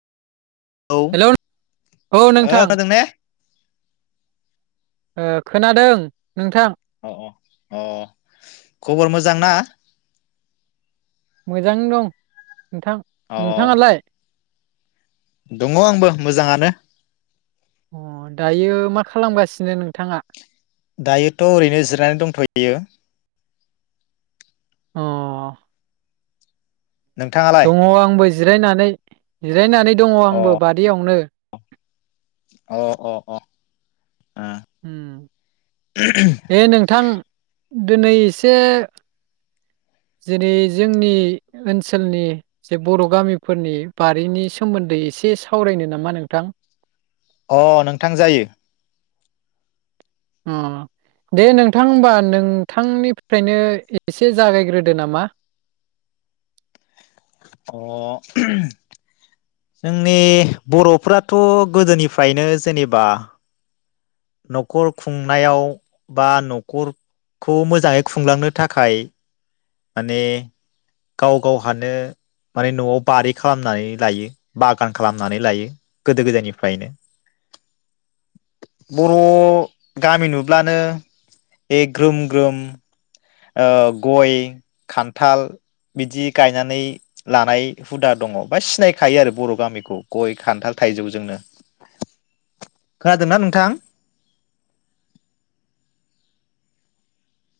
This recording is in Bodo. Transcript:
औ ओ हेल' औ नोंथां खोनादों ने खोनादों नोंथां अ अ अ खबर मोजां ना? मोजांङैनो दं। नोंथां अ नोंथाङालाय? दङ आंबो मोजाङानो। अ दायो मा खालामगासिनो नोंथाङा? दायोथ' ओरैनो जिरायनानै दंथ'यो। अ नोंथाङालाय दङ आंबो जिरायनानै जिरायनानै दङ अ आंबो बारियावनो। अ अ अ ओम बे नोंथां दिनै एसे जेरै जोंनि ओनसोलनि जे बर' गामिफोरनि बारिनि सोमोन्दै एसे सावरायनो नामा नोंथां? अ नोंथां जायो। अ दे नोंथां होनबा नोंथांनिफ्रायनो एसे जागायग्रोदो नामा अ जोंनि बर'फोराथ गोदोनिफ्रायनो जेनेबा न'खर खुंनायाव बा न'खरखौ मोजाङै खुंलांनो थाखाय माने गाव गावहानो माने न'आव बारि खालामनानै लायो बागान खालामनानै लायो गोदो गोदायनिफ्रायनो बर' गामि नुब्लानो बे ग्रोम ग्रोम गय खान्थाल बिदि गायनानै लानाय हुदा दङ बा सिनायखायो आरो बर' गामिखौ गय खान्थाल थाइजौजोंनो। खोनादोंना नोंथां?